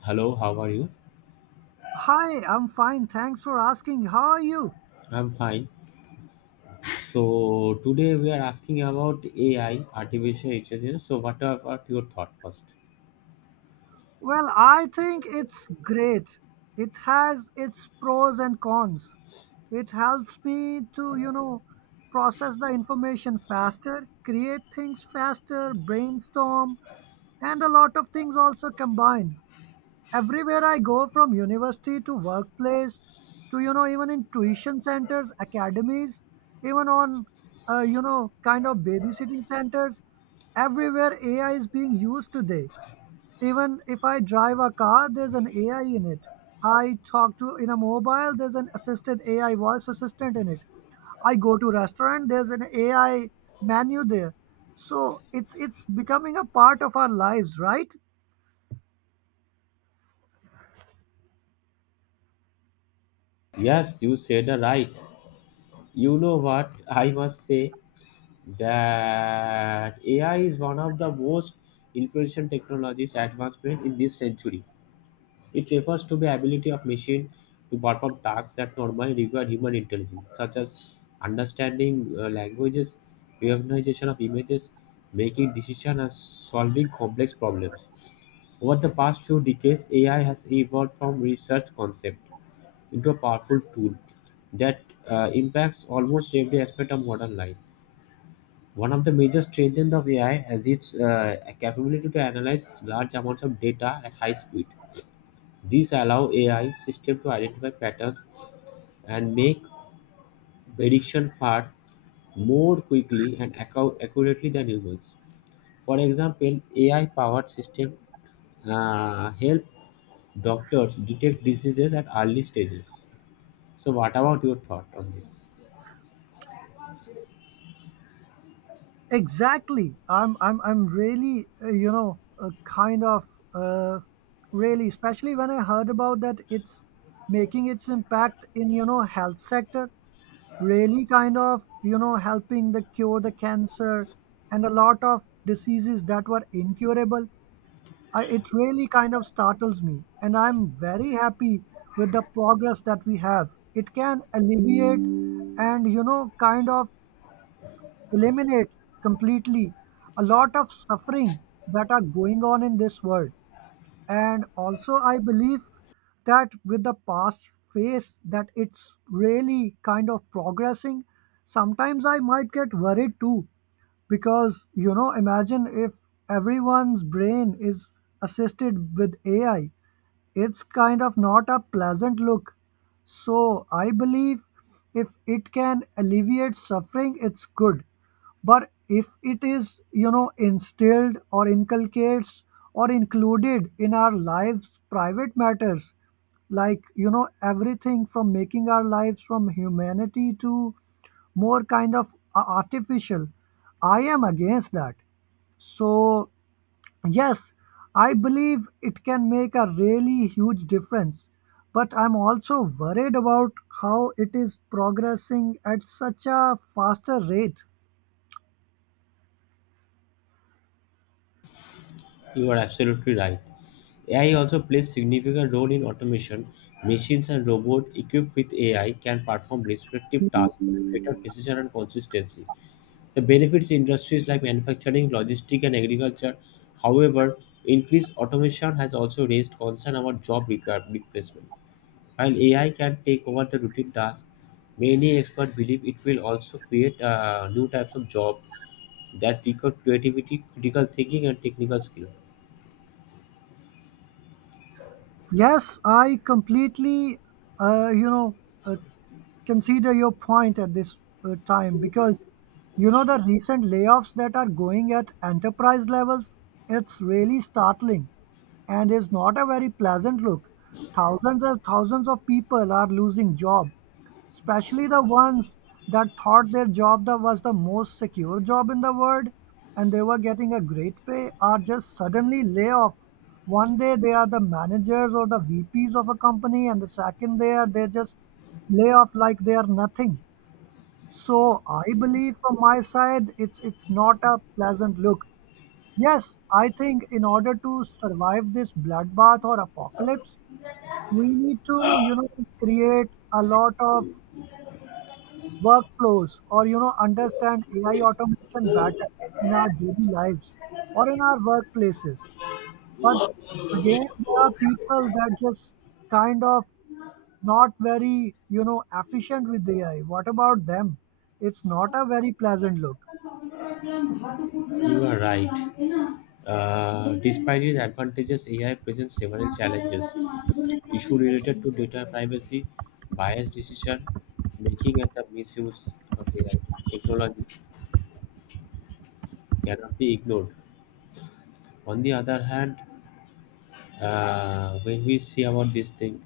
Hello, how are you? Hi, I'm fine. Thanks for asking. How are you? I'm fine. So today we are asking about AI, artificial intelligence. So what are, what your thought first? Well, I think it's great. It has its pros and cons. It helps me to, process the information faster, create things faster, brainstorm, and a lot of things also combine. Everywhere I go, from university to workplace to even in tuition centers, academies, even on kind of babysitting centers, everywhere AI is being used today. Even if I drive a car, there's an AI in it. I talk to in a mobile, there's an assisted AI voice assistant in it. I go to restaurant, there's an AI menu there. So it's becoming a part of our lives, right? Yes, you said right. You know what? I must say that AI is one of the most influential technologies advancement in this century. It refers to the ability of machine to perform tasks that normally require human intelligence, such as understanding languages, recognition of images, making decisions, and solving complex problems. Over the past few decades, AI has evolved from research concept into a powerful tool that impacts almost every aspect of modern life. One of the major strengths of AI is its capability to analyze large amounts of data at high speed. These allow AI systems to identify patterns and make prediction far more quickly and accurately than humans. For example, AI-powered systems help doctors detect diseases at early stages. So, what about your thought on this? Exactly. I'm really kind of uh, really, especially when I heard about that it's making its impact in health sector, really kind of helping the cure the cancer and a lot of diseases that were incurable. It really kind of startles me and I'm very happy with the progress that we have. It can alleviate and kind of eliminate completely a lot of suffering that are going on in this world. And also, I believe that with the past phase that it's really kind of progressing, sometimes I might get worried too, because imagine if everyone's brain is assisted with ai, it's kind of not a pleasant look. So I believe if it can alleviate suffering, it's good. But if it is, instilled or inculcates or included in our lives, private matters, like, everything from making our lives from humanity to more kind of artificial, I am against that. So yes, I believe it can make a really huge difference, but I'm also worried about how it is progressing at such a faster rate. You are absolutely right. AI also plays significant role in automation. Machines and robots equipped with AI can perform respective tasks with greater precision and consistency. The benefits industries like manufacturing, logistics, and agriculture. However, increased automation has also raised concern about replacement. While AI can take over the routine tasks, many experts believe it will also create new types of jobs that require creativity, critical thinking, and technical skills. Yes, I completely, uh, you know, uh, consider your point at this time, because the recent layoffs that are going at enterprise levels, it's really startling and is not a very pleasant look. Thousands and thousands of people are losing job, especially the ones that thought their was the most secure job in the world and they were getting a great pay, are just suddenly lay off. One day they are the managers or the vps of a company, and the second they just lay off like they are nothing. So I believe, from my side, it's not a pleasant look. Yes, I think in order to survive this bloodbath or apocalypse, we need to create a lot of workflows or understand AI automation better in our daily lives or in our workplaces. But again, there are people that just kind of not very efficient with AI. What about them? It's not a very pleasant look. You are right. Despite its advantages, AI presents several challenges. Issue related to data privacy, biased decision making, and the misuse of AI technology cannot be ignored. On the other hand, when we see about this thing,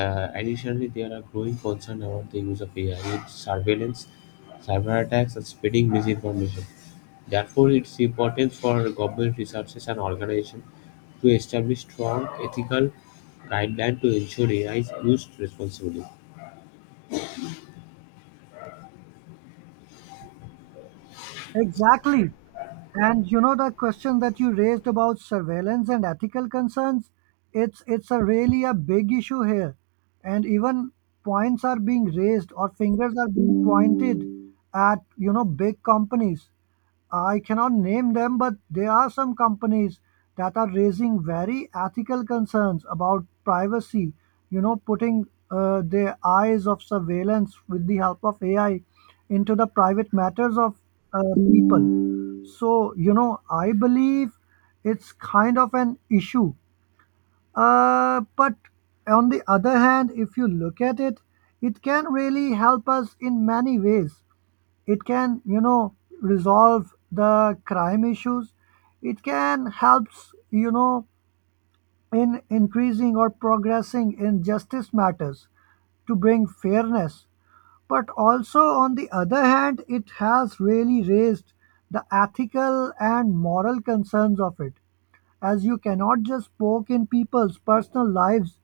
Additionally, there are growing concerns about the use of AI in surveillance, cyber attacks, and spreading misinformation. Therefore, it's important for government researchers and organizations to establish strong ethical guidelines to ensure AI is used responsibly. Exactly. And the question that you raised about surveillance and ethical concerns, it's a really a big issue here. And even points are being raised or fingers are being pointed at, big companies. I cannot name them, but there are some companies that are raising very ethical concerns about privacy. You know, putting their eyes of surveillance with the help of AI into the private matters of people. So, I believe it's kind of an issue. But on the other hand, if you look at it, it can really help us in many ways. It can resolve the crime issues. It can helps, in increasing or progressing in justice matters to bring fairness. But also on the other hand, it has really raised the ethical and moral concerns of it, as you cannot just poke in people's personal lives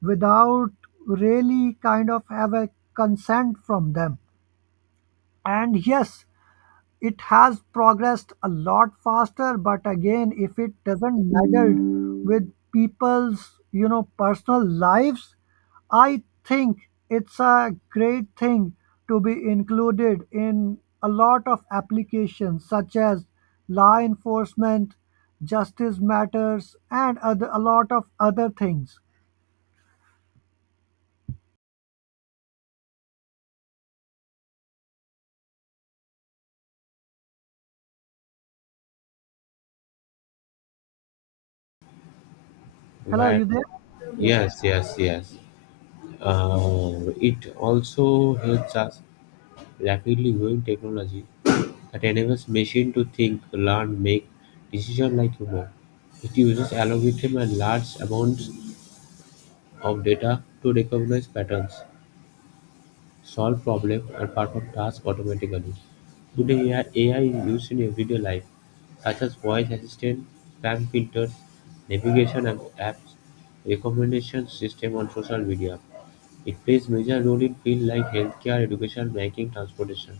without really kind of have a consent from them. And yes, it has progressed a lot faster, but again, if it doesn't meddle with people's, personal lives, I think it's a great thing to be included in a lot of applications such as law enforcement, justice matters, and other, a lot of other things. Hello, Where, you there? Yes, yes, yes, yes. Uh, it also helps us rapidly growing technology that enables machine to think, learn, make decisions like human. It uses algorithm and large amounts of data to recognize patterns, solve problems, and perform tasks automatically. Today, AI is used in everyday life, such as voice assistant, spam filters, navigation and apps, recommendation system on social media. It plays major role in fields like healthcare, education, banking, transportation.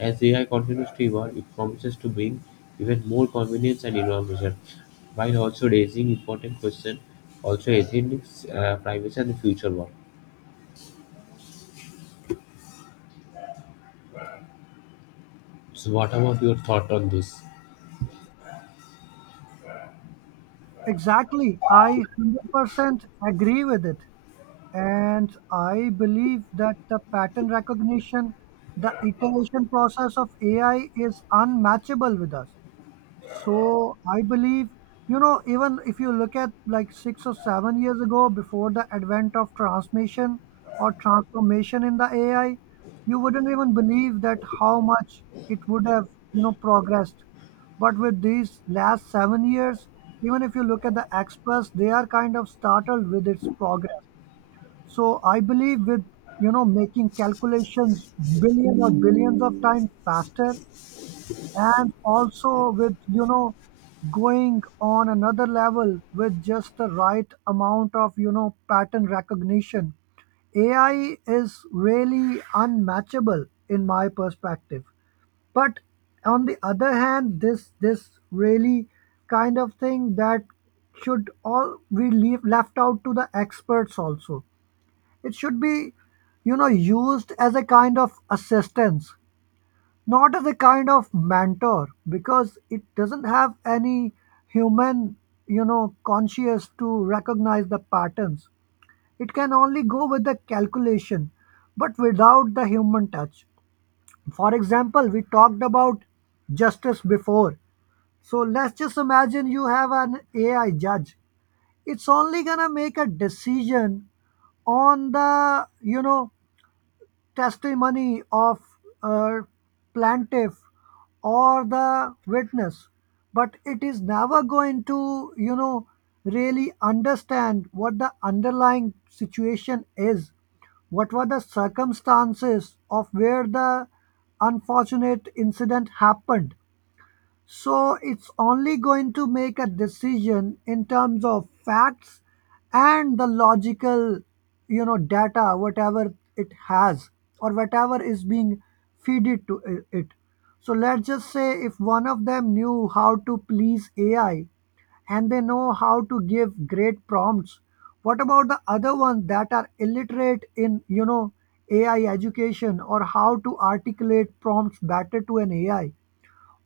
As AI continues to evolve, it promises to bring even more convenience and innovation, while also raising important questions, also ethics, privacy, and the future work. So, what about your thought on this? exactly. I 100% agree with it. And I believe that the pattern recognition, the iteration process of AI is unmatchable with us. So I believe, even if you look at like six or seven years ago, before the advent of transmission or transformation in the AI, you wouldn't even believe that how much it would have, progressed. But with these last seven years, even if you look at the experts, they are kind of startled with its progress. So I believe with making calculations billion or billions of times faster, and also with going on another level with just the right amount of pattern recognition, AI is really unmatchable in my perspective. But on the other hand, this really kind of thing that should all be left out to the experts. Also, it should be, used as a kind of assistance, not as a kind of mentor, because it doesn't have any human, conscious to recognize the patterns. It can only go with the calculation, but without the human touch. For example, we talked about justice before. So let's just imagine you have an AI judge. It's only gonna make a decision on the testimony of a plaintiff or the witness, but it is never going to really understand what the underlying situation is, what were the circumstances of where the unfortunate incident happened. So it's only going to make a decision in terms of facts and the logical, data, whatever it has or whatever is being feeded to it. So let's just say if one of them knew how to please AI and they know how to give great prompts, what about the other ones that are illiterate in, AI education or how to articulate prompts better to an AI?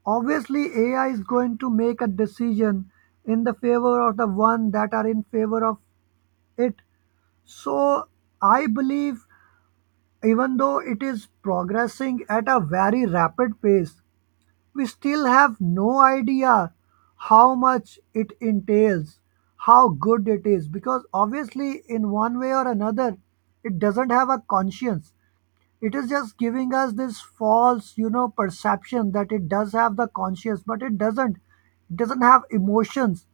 Obviously, AI is going to make a decision in the favor of the one that are in favor of it. So I believe even though it is progressing at a very rapid pace, we still have no idea how much it entails, how good it is, because obviously, in one way or another, it doesn't have a conscience. It is just giving us this false perception that it does have the conscience, but it doesn't. It doesn't have emotions.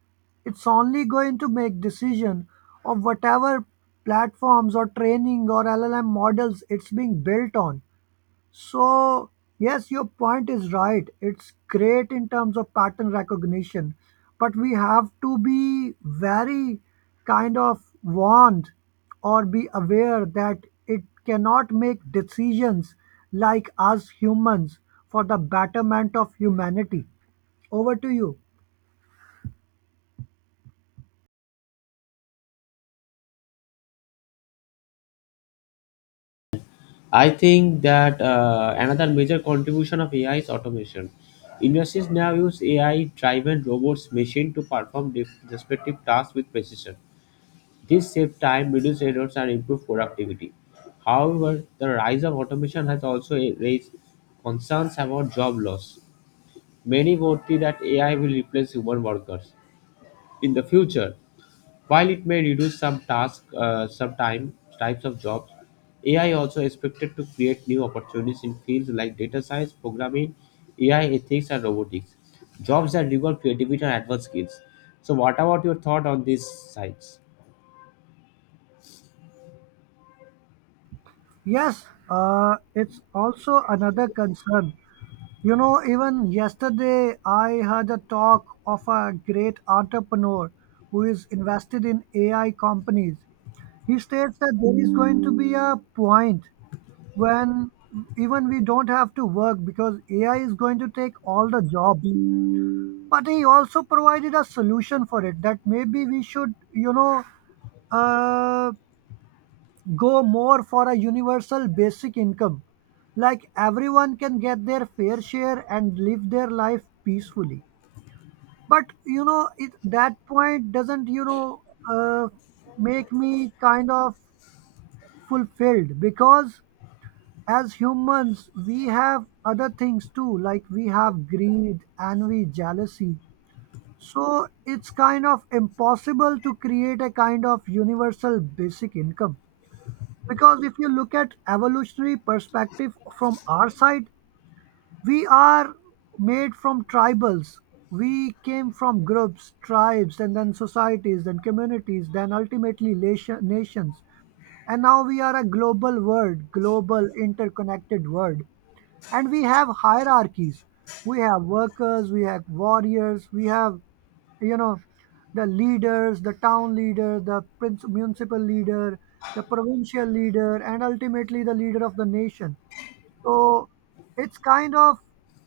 It's only going to make decision of whatever platforms or training or llm models it's being built on. So, yes, your point is right. It's great in terms of pattern recognition, but we have to be very kind of warned or be aware that it cannot make decisions like us humans for the betterment of humanity. Over to you. I think that another major contribution of AI is automation. Industries now use AI-driven robots, machine to perform respective tasks with precision. This saves time, reduces errors, and improves productivity. However, the rise of automation has also raised concerns about job loss. Many worry that AI will replace human workers in the future. While it may reduce some tasks, types of jobs, AI also expected to create new opportunities in fields like data science, programming, AI ethics, and robotics. Jobs that require creativity and advanced skills. So, what about your thought on these sides? Yes, it's also another concern. You know, even yesterday, I heard a talk of a great entrepreneur who is invested in AI companies. He states that there is going to be a point when even we don't have to work because AI is going to take all the jobs. But he also provided a solution for it, that maybe we should, uh, go more for a universal basic income. Like everyone can get their fair share and live their life peacefully. But you know it that point doesn't uh, make me kind of fulfilled, because as humans we have other things too. Like we have greed, envy, jealousy. So it's kind of impossible to create a kind of universal basic income, because if you look at evolutionary perspective from our side, we are made from tribals. We came from groups, tribes, and then societies, then communities, then ultimately nations. And now we are a global world, global interconnected world, and we have hierarchies. We have workers, we have warriors, we have you know the leaders, the town leader, the prince, municipal leader, the provincial leader, and ultimately the leader of the nation. So it's kind of,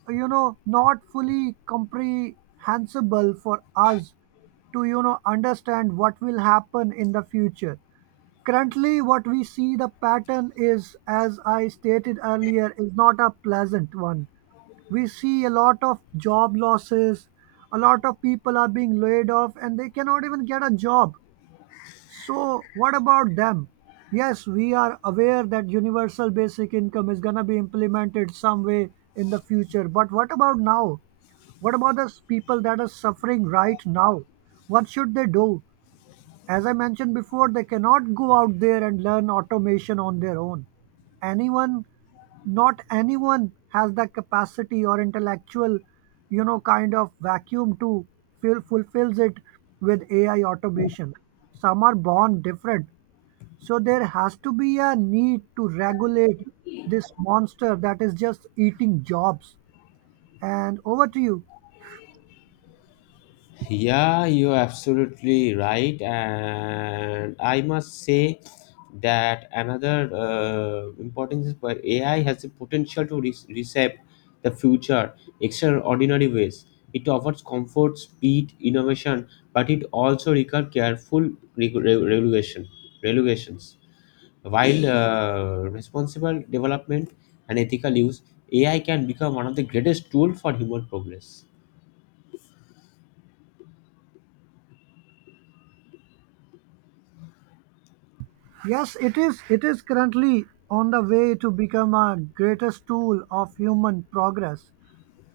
not fully comprehensible for us to, understand what will happen in the future. Currently, what we see the pattern is, as I stated earlier, is not a pleasant one. We see a lot of job losses, a lot of people are being laid off, and they cannot even get a job. So what about them? Yes, we are aware that universal basic income is going to be implemented some way in the future. But what about now? What about the people that are suffering right now? What should they do? As I mentioned before, they cannot go out there and learn automation on their own. Anyone, not anyone has that capacity or intellectual, kind of vacuum to fulfills it with AI automation. Some are born different. So there has to be a need to regulate this monster that is just eating jobs. And over to you. Yeah, you're absolutely right. And I must say that another importance is where AI has the potential to reshape the future extraordinary ways. It offers comfort, speed, innovation, but it also requires careful regulation, regulations. While responsible development and ethical use, AI can become one of the greatest tools for human progress. Yes, it is. It is currently on the way to become a greatest tool of human progress.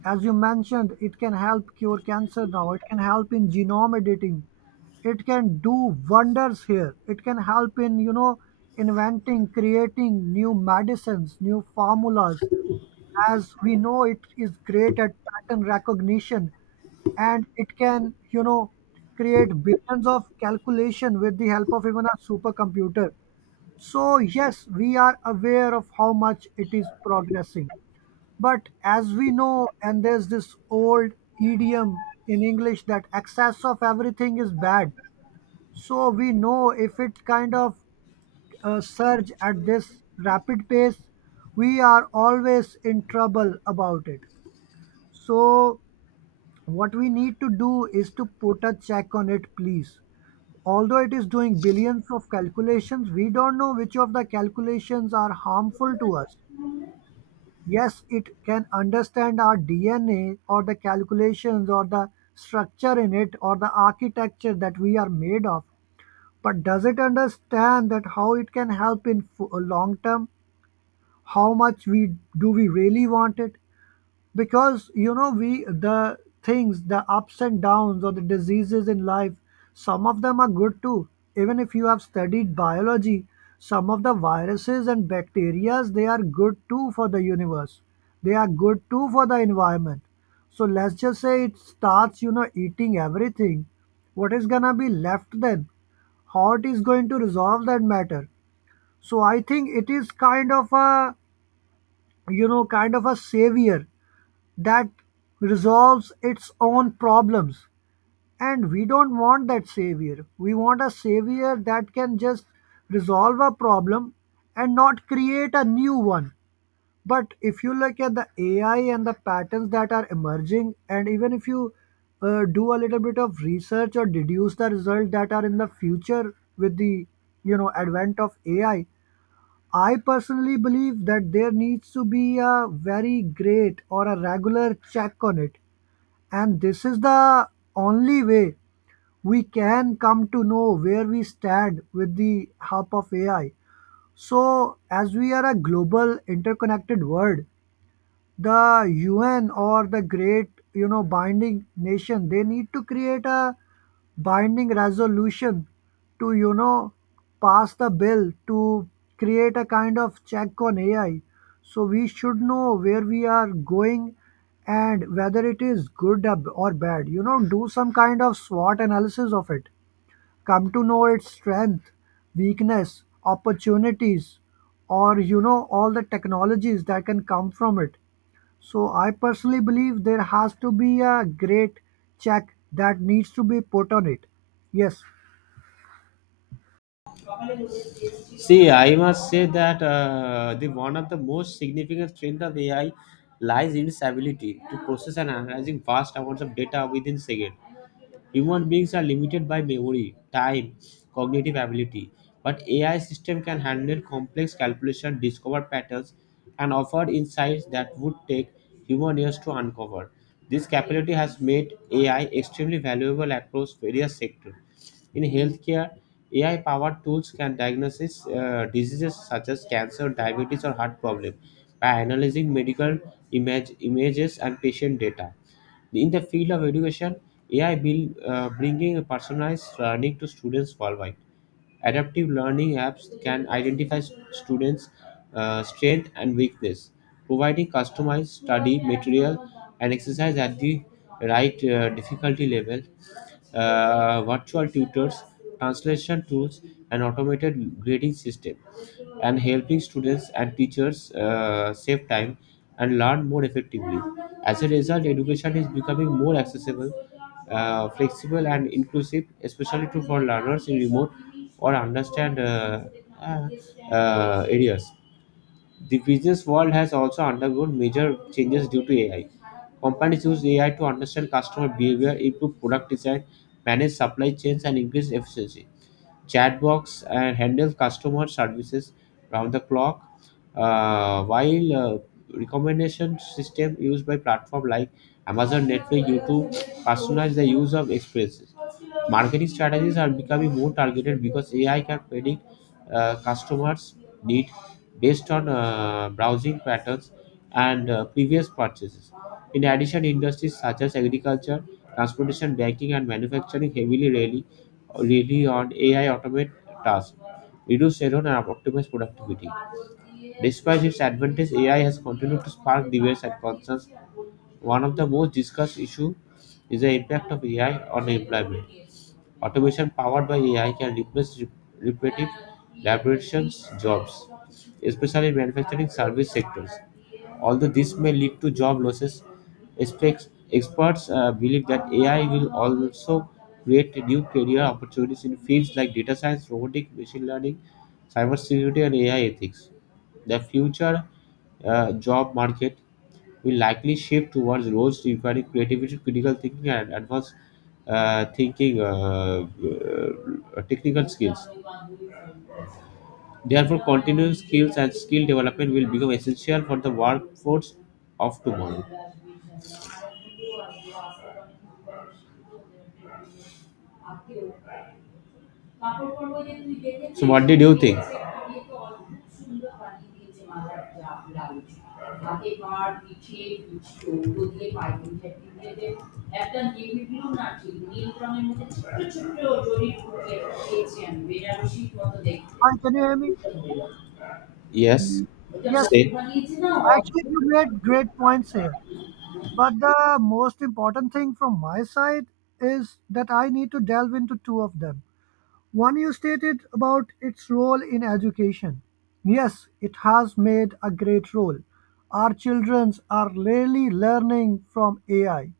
As you mentioned, it can help cure cancer now. It can help in genome editing. It can do wonders here. It can help in, you know, inventing, creating new medicines, new formulas. As we know, it is great at pattern recognition and it can, you know, create billions of calculation with the help of even a supercomputer. So, yes, we are aware of how much it is progressing. But as we know, and there's this old idiom in English that excess of everything is bad. So, we know if it kind of surge at this rapid pace, we are always in trouble about it. So, what we need to do is to put a check on it, please. Although it is doing billions of calculations, we don't know which of the calculations are harmful to us. Yes, it can understand our DNA or the calculations or the structure in it or the architecture that we are made of. But does it understand that how it can help in long term? How much we do we really want it? Because you know, we, the things, the ups and downs or the diseases in life, some of them are good too. Even if you have studied biology, some of the viruses and bacteria, they are good too for the universe, they are good too for the environment. So let's just say it starts, you know, eating everything. What is gonna be left then? How it is going to resolve that matter? So I think it is kind of a, you know, kind of a savior that resolves its own problems. And we don't want that savior. We want a savior that can just resolve a problem and not create a new one. But if you look at the AI and the patterns that are emerging, and even if you do a little bit of research or deduce the results that are in the future with the, you know, advent of AI, I personally believe that there needs to be a very great or a regular check on it, and this is the only way we can come to know where we stand with the help of AI. So, as we are a global interconnected world, the UN or the great, you know, binding nation, they need to create a binding resolution to, you know, pass the bill to create a kind of check on AI. So we should know where we are going and whether it is good or bad. You know, do some kind of SWOT analysis of it. Come to know its strength, weakness, opportunities, or you know, all the technologies that can come from it. So I personally believe there has to be a great check that needs to be put on it. Yes. See, I must say that the one of the most significant strength of AI lies in its ability to process and analyzing vast amounts of data within second. Human beings are limited by memory, time, cognitive ability, but AI system can handle complex calculation, discover patterns, and offer insights that would take human years to uncover. This capability has made AI extremely valuable across various sectors. In healthcare, AI-powered tools can diagnose diseases such as cancer, diabetes, or heart problems by analyzing images and patient data. In the field of education, AI will bringing personalized learning to students worldwide. Adaptive learning apps can identify students' strength and weakness, providing customized study material and exercise at the right difficulty level. Virtual tutors, translation tools, and automated grading system, and helping students and teachers save time and learn more effectively. As a result, education is becoming more accessible, flexible, and inclusive, especially true for learners in remote or understand uh, areas. The business world has also undergone major changes due to AI. Companies use AI to understand customer behavior, improve product design, manage supply chains, and increase efficiency chatbots and handle customer services round the clock while recommendation system used by platform like amazon netflix youtube personalize the use of experiences. Marketing strategies are becoming more targeted because AI can predict customers' need based on browsing patterns and previous purchases. In addition, industries such as agriculture, transportation, banking, and manufacturing rely on AI automate tasks, reduce error, and optimize productivity. Despite its advantage, AI has continued to spark debates and concerns. One of the most discussed issues is the impact of AI on employment. Automation powered by AI can replace repetitive laboration jobs, especially in manufacturing service sectors. Although this may lead to job losses, experts believe that AI will also create new career opportunities in fields like data science, robotics, machine learning, cybersecurity, and AI ethics. The future job market will likely shift towards roles requiring creativity, critical thinking, and advanced thinking technical skills. Therefore, continuing skills and skill development will become essential for the workforce off tomorrow. So what did you think? Hi, can you hear me? Yes, Yes. say. Actually, you made great points here. But the most important thing from my side is that I need to delve into two of them. One, you stated about its role in education. Yes, it has made a great role. Our children are really learning from AI.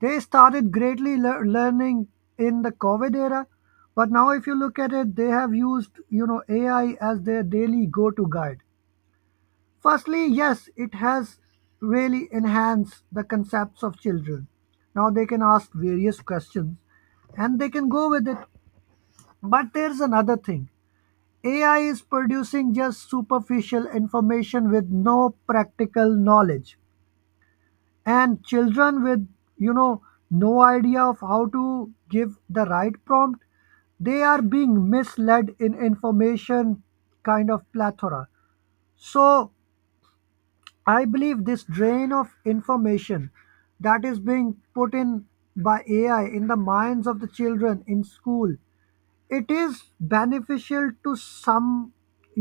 They started greatly learning in the COVID era, but now if you look at it, they have used, you know, AI as their daily go-to guide. Firstly, yes, it has really enhanced the concepts of children. Now they can ask various questions and they can go with it. But there's another thing. AI is producing just superficial information with no practical knowledge, and children with, you know, no idea of how to give the right prompt, they are being misled in information kind of plethora. So I believe this drain of information that is being put in by AI in the minds of the children in school, it is beneficial to some,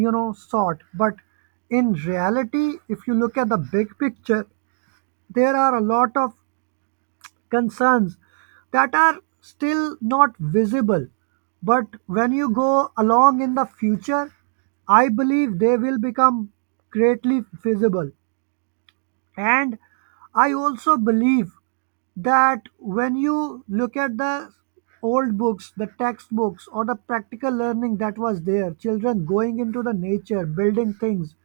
you know, sort, but in reality, if you look at the big picture, there are a lot of concerns that are still not visible. But when you go along in the future, I believe they will become greatly visible. And I also believe that when you look at the old books, the textbooks, or the practical learning that was there, children going into the nature, building things,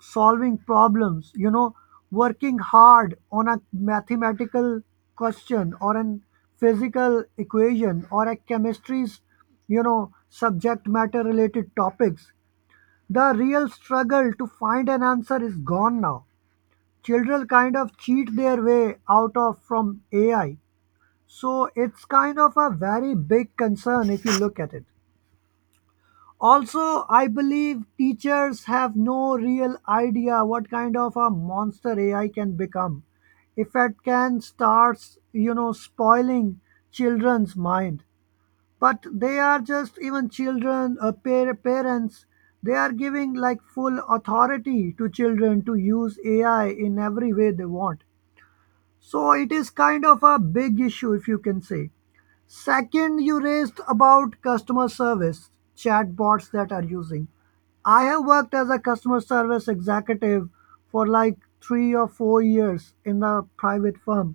solving problems, you know, working hard on a mathematical question or an physical equation or a chemistry's, you know, subject matter related topics. The real struggle to find an answer is gone now. Children kind of cheat their way out of from AI. So it's kind of a very big concern if you look at it. Also, I believe teachers have no real idea what kind of a monster AI can become if it can start, you know, spoiling children's mind. But they are just even children, parents, they are giving like full authority to children to use AI in every way they want. So it is kind of a big issue, if you can say. Second, you raised about customer service chatbots that are using. I have worked as a customer service executive for like 3 or 4 years in a private firm.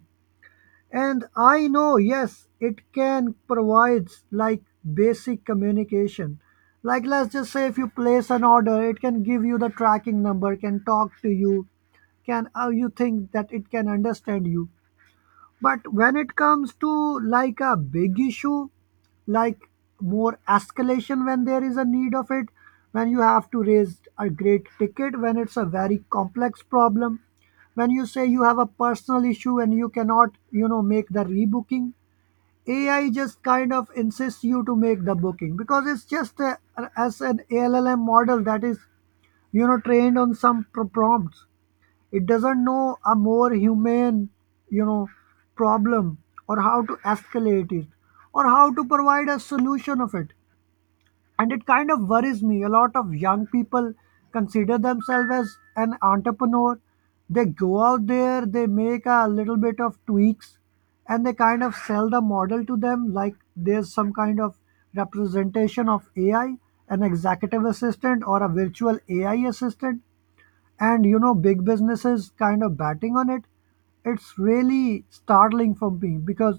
And I know, yes, it can provide like basic communication. Like, let's just say if you place an order, it can give you the tracking number, can talk to you, can you think that it can understand you. But when it comes to like a big issue, like more escalation when there is a need of it, when you have to raise a great ticket, when it's a very complex problem, when you say you have a personal issue and you cannot, you know, make the rebooking, AI just kind of insists you to make the booking because it's just a, as an LLM model that is, you know, trained on some prompts, it doesn't know a more humane, you know, problem or how to escalate it or how to provide a solution of it. And it kind of worries me, a lot of young people consider themselves as an entrepreneur, they go out there, they make a little bit of tweaks, and they kind of sell the model to them like there's some kind of representation of AI, an executive assistant or a virtual AI assistant. And you know, big businesses kind of batting on it. It's really startling for me because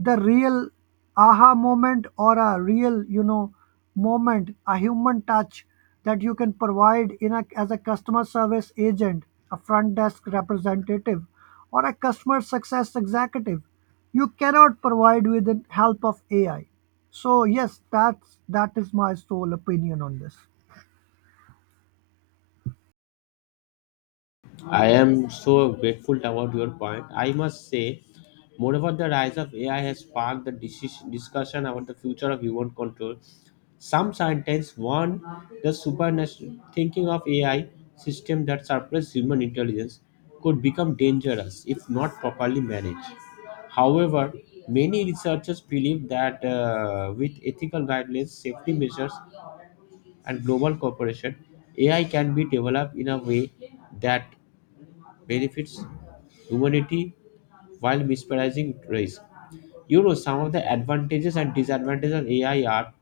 the real aha moment or a real, you know, moment, a human touch that you can provide in a as a customer service agent, a front desk representative, or a customer success executive, you cannot provide with the help of AI. So yes, that is my sole opinion on this. I am so grateful about your point. I must say, moreover, the rise of AI has sparked the discussion about the future of human control. Some scientists warn the supernatural thinking of AI system that surpass human intelligence could become dangerous if not properly managed. However, many researchers believe that with ethical guidelines, safety measures, and global cooperation, AI can be developed in a way that benefits humanity while minimizing risk. You know, some of the advantages and disadvantages of AI are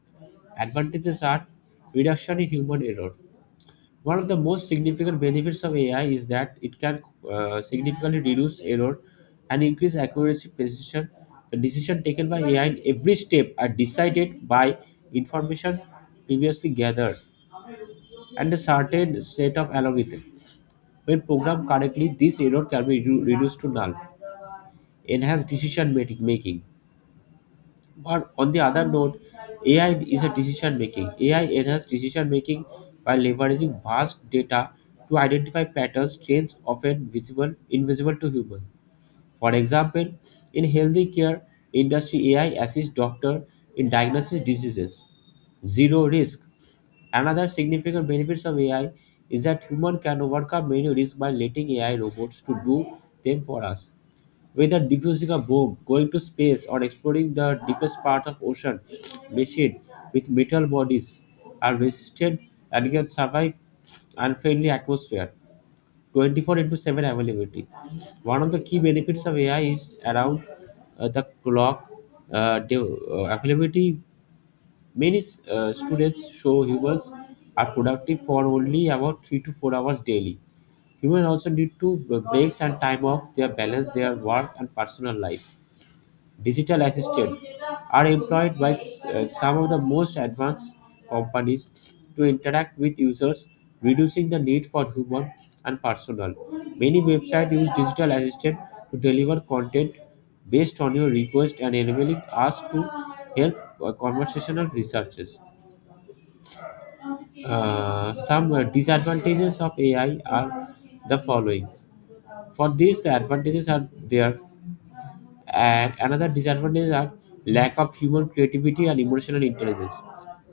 advantages are reduction in human error. One of the most significant benefits of AI is that it can significantly reduce error and increase accuracy, precision. The decision taken by AI in every step are decided by information previously gathered and a certain set of algorithms. When programmed correctly, this error can be reduced to null, enhance decision making. But on the other note, AI is a decision making. AI enhances decision making by leveraging vast data to identify patterns, trends often visible, invisible to humans. For example, in healthy care industry, AI assists doctor in diagnosis diseases, zero risk. Another significant benefits of AI is that human can overcome many risks by letting AI robots to do them for us. Whether defusing a bomb, going to space, or exploring the deepest part of ocean, machine with metal bodies are resistant and can survive unfriendly atmosphere 24 into 7 availability. One of the key benefits of AI is around the clock availability. Many students show humans are productive for only about 3 to 4 hours daily. Humans also need to breaks and time off their balance their work and personal life. Digital assistants are employed by some of the most advanced companies to interact with users, reducing the need for human and personal. Many websites use digital assistant to deliver content based on your request and enabling us to help conversational researchers. Some disadvantages of AI are the following. For this, the advantages are there, and another disadvantage are lack of human creativity and emotional intelligence,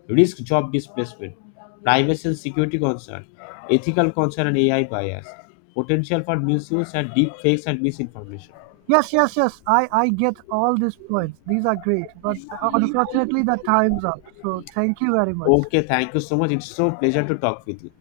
risk job displacement, privacy and security concern, ethical concern and AI bias, potential for misuse and deep fakes and misinformation. Yes, yes, yes. I get all these points. These are great. But unfortunately, the time's up. So thank you very much. Okay, thank you so much. It's so pleasure to talk with you.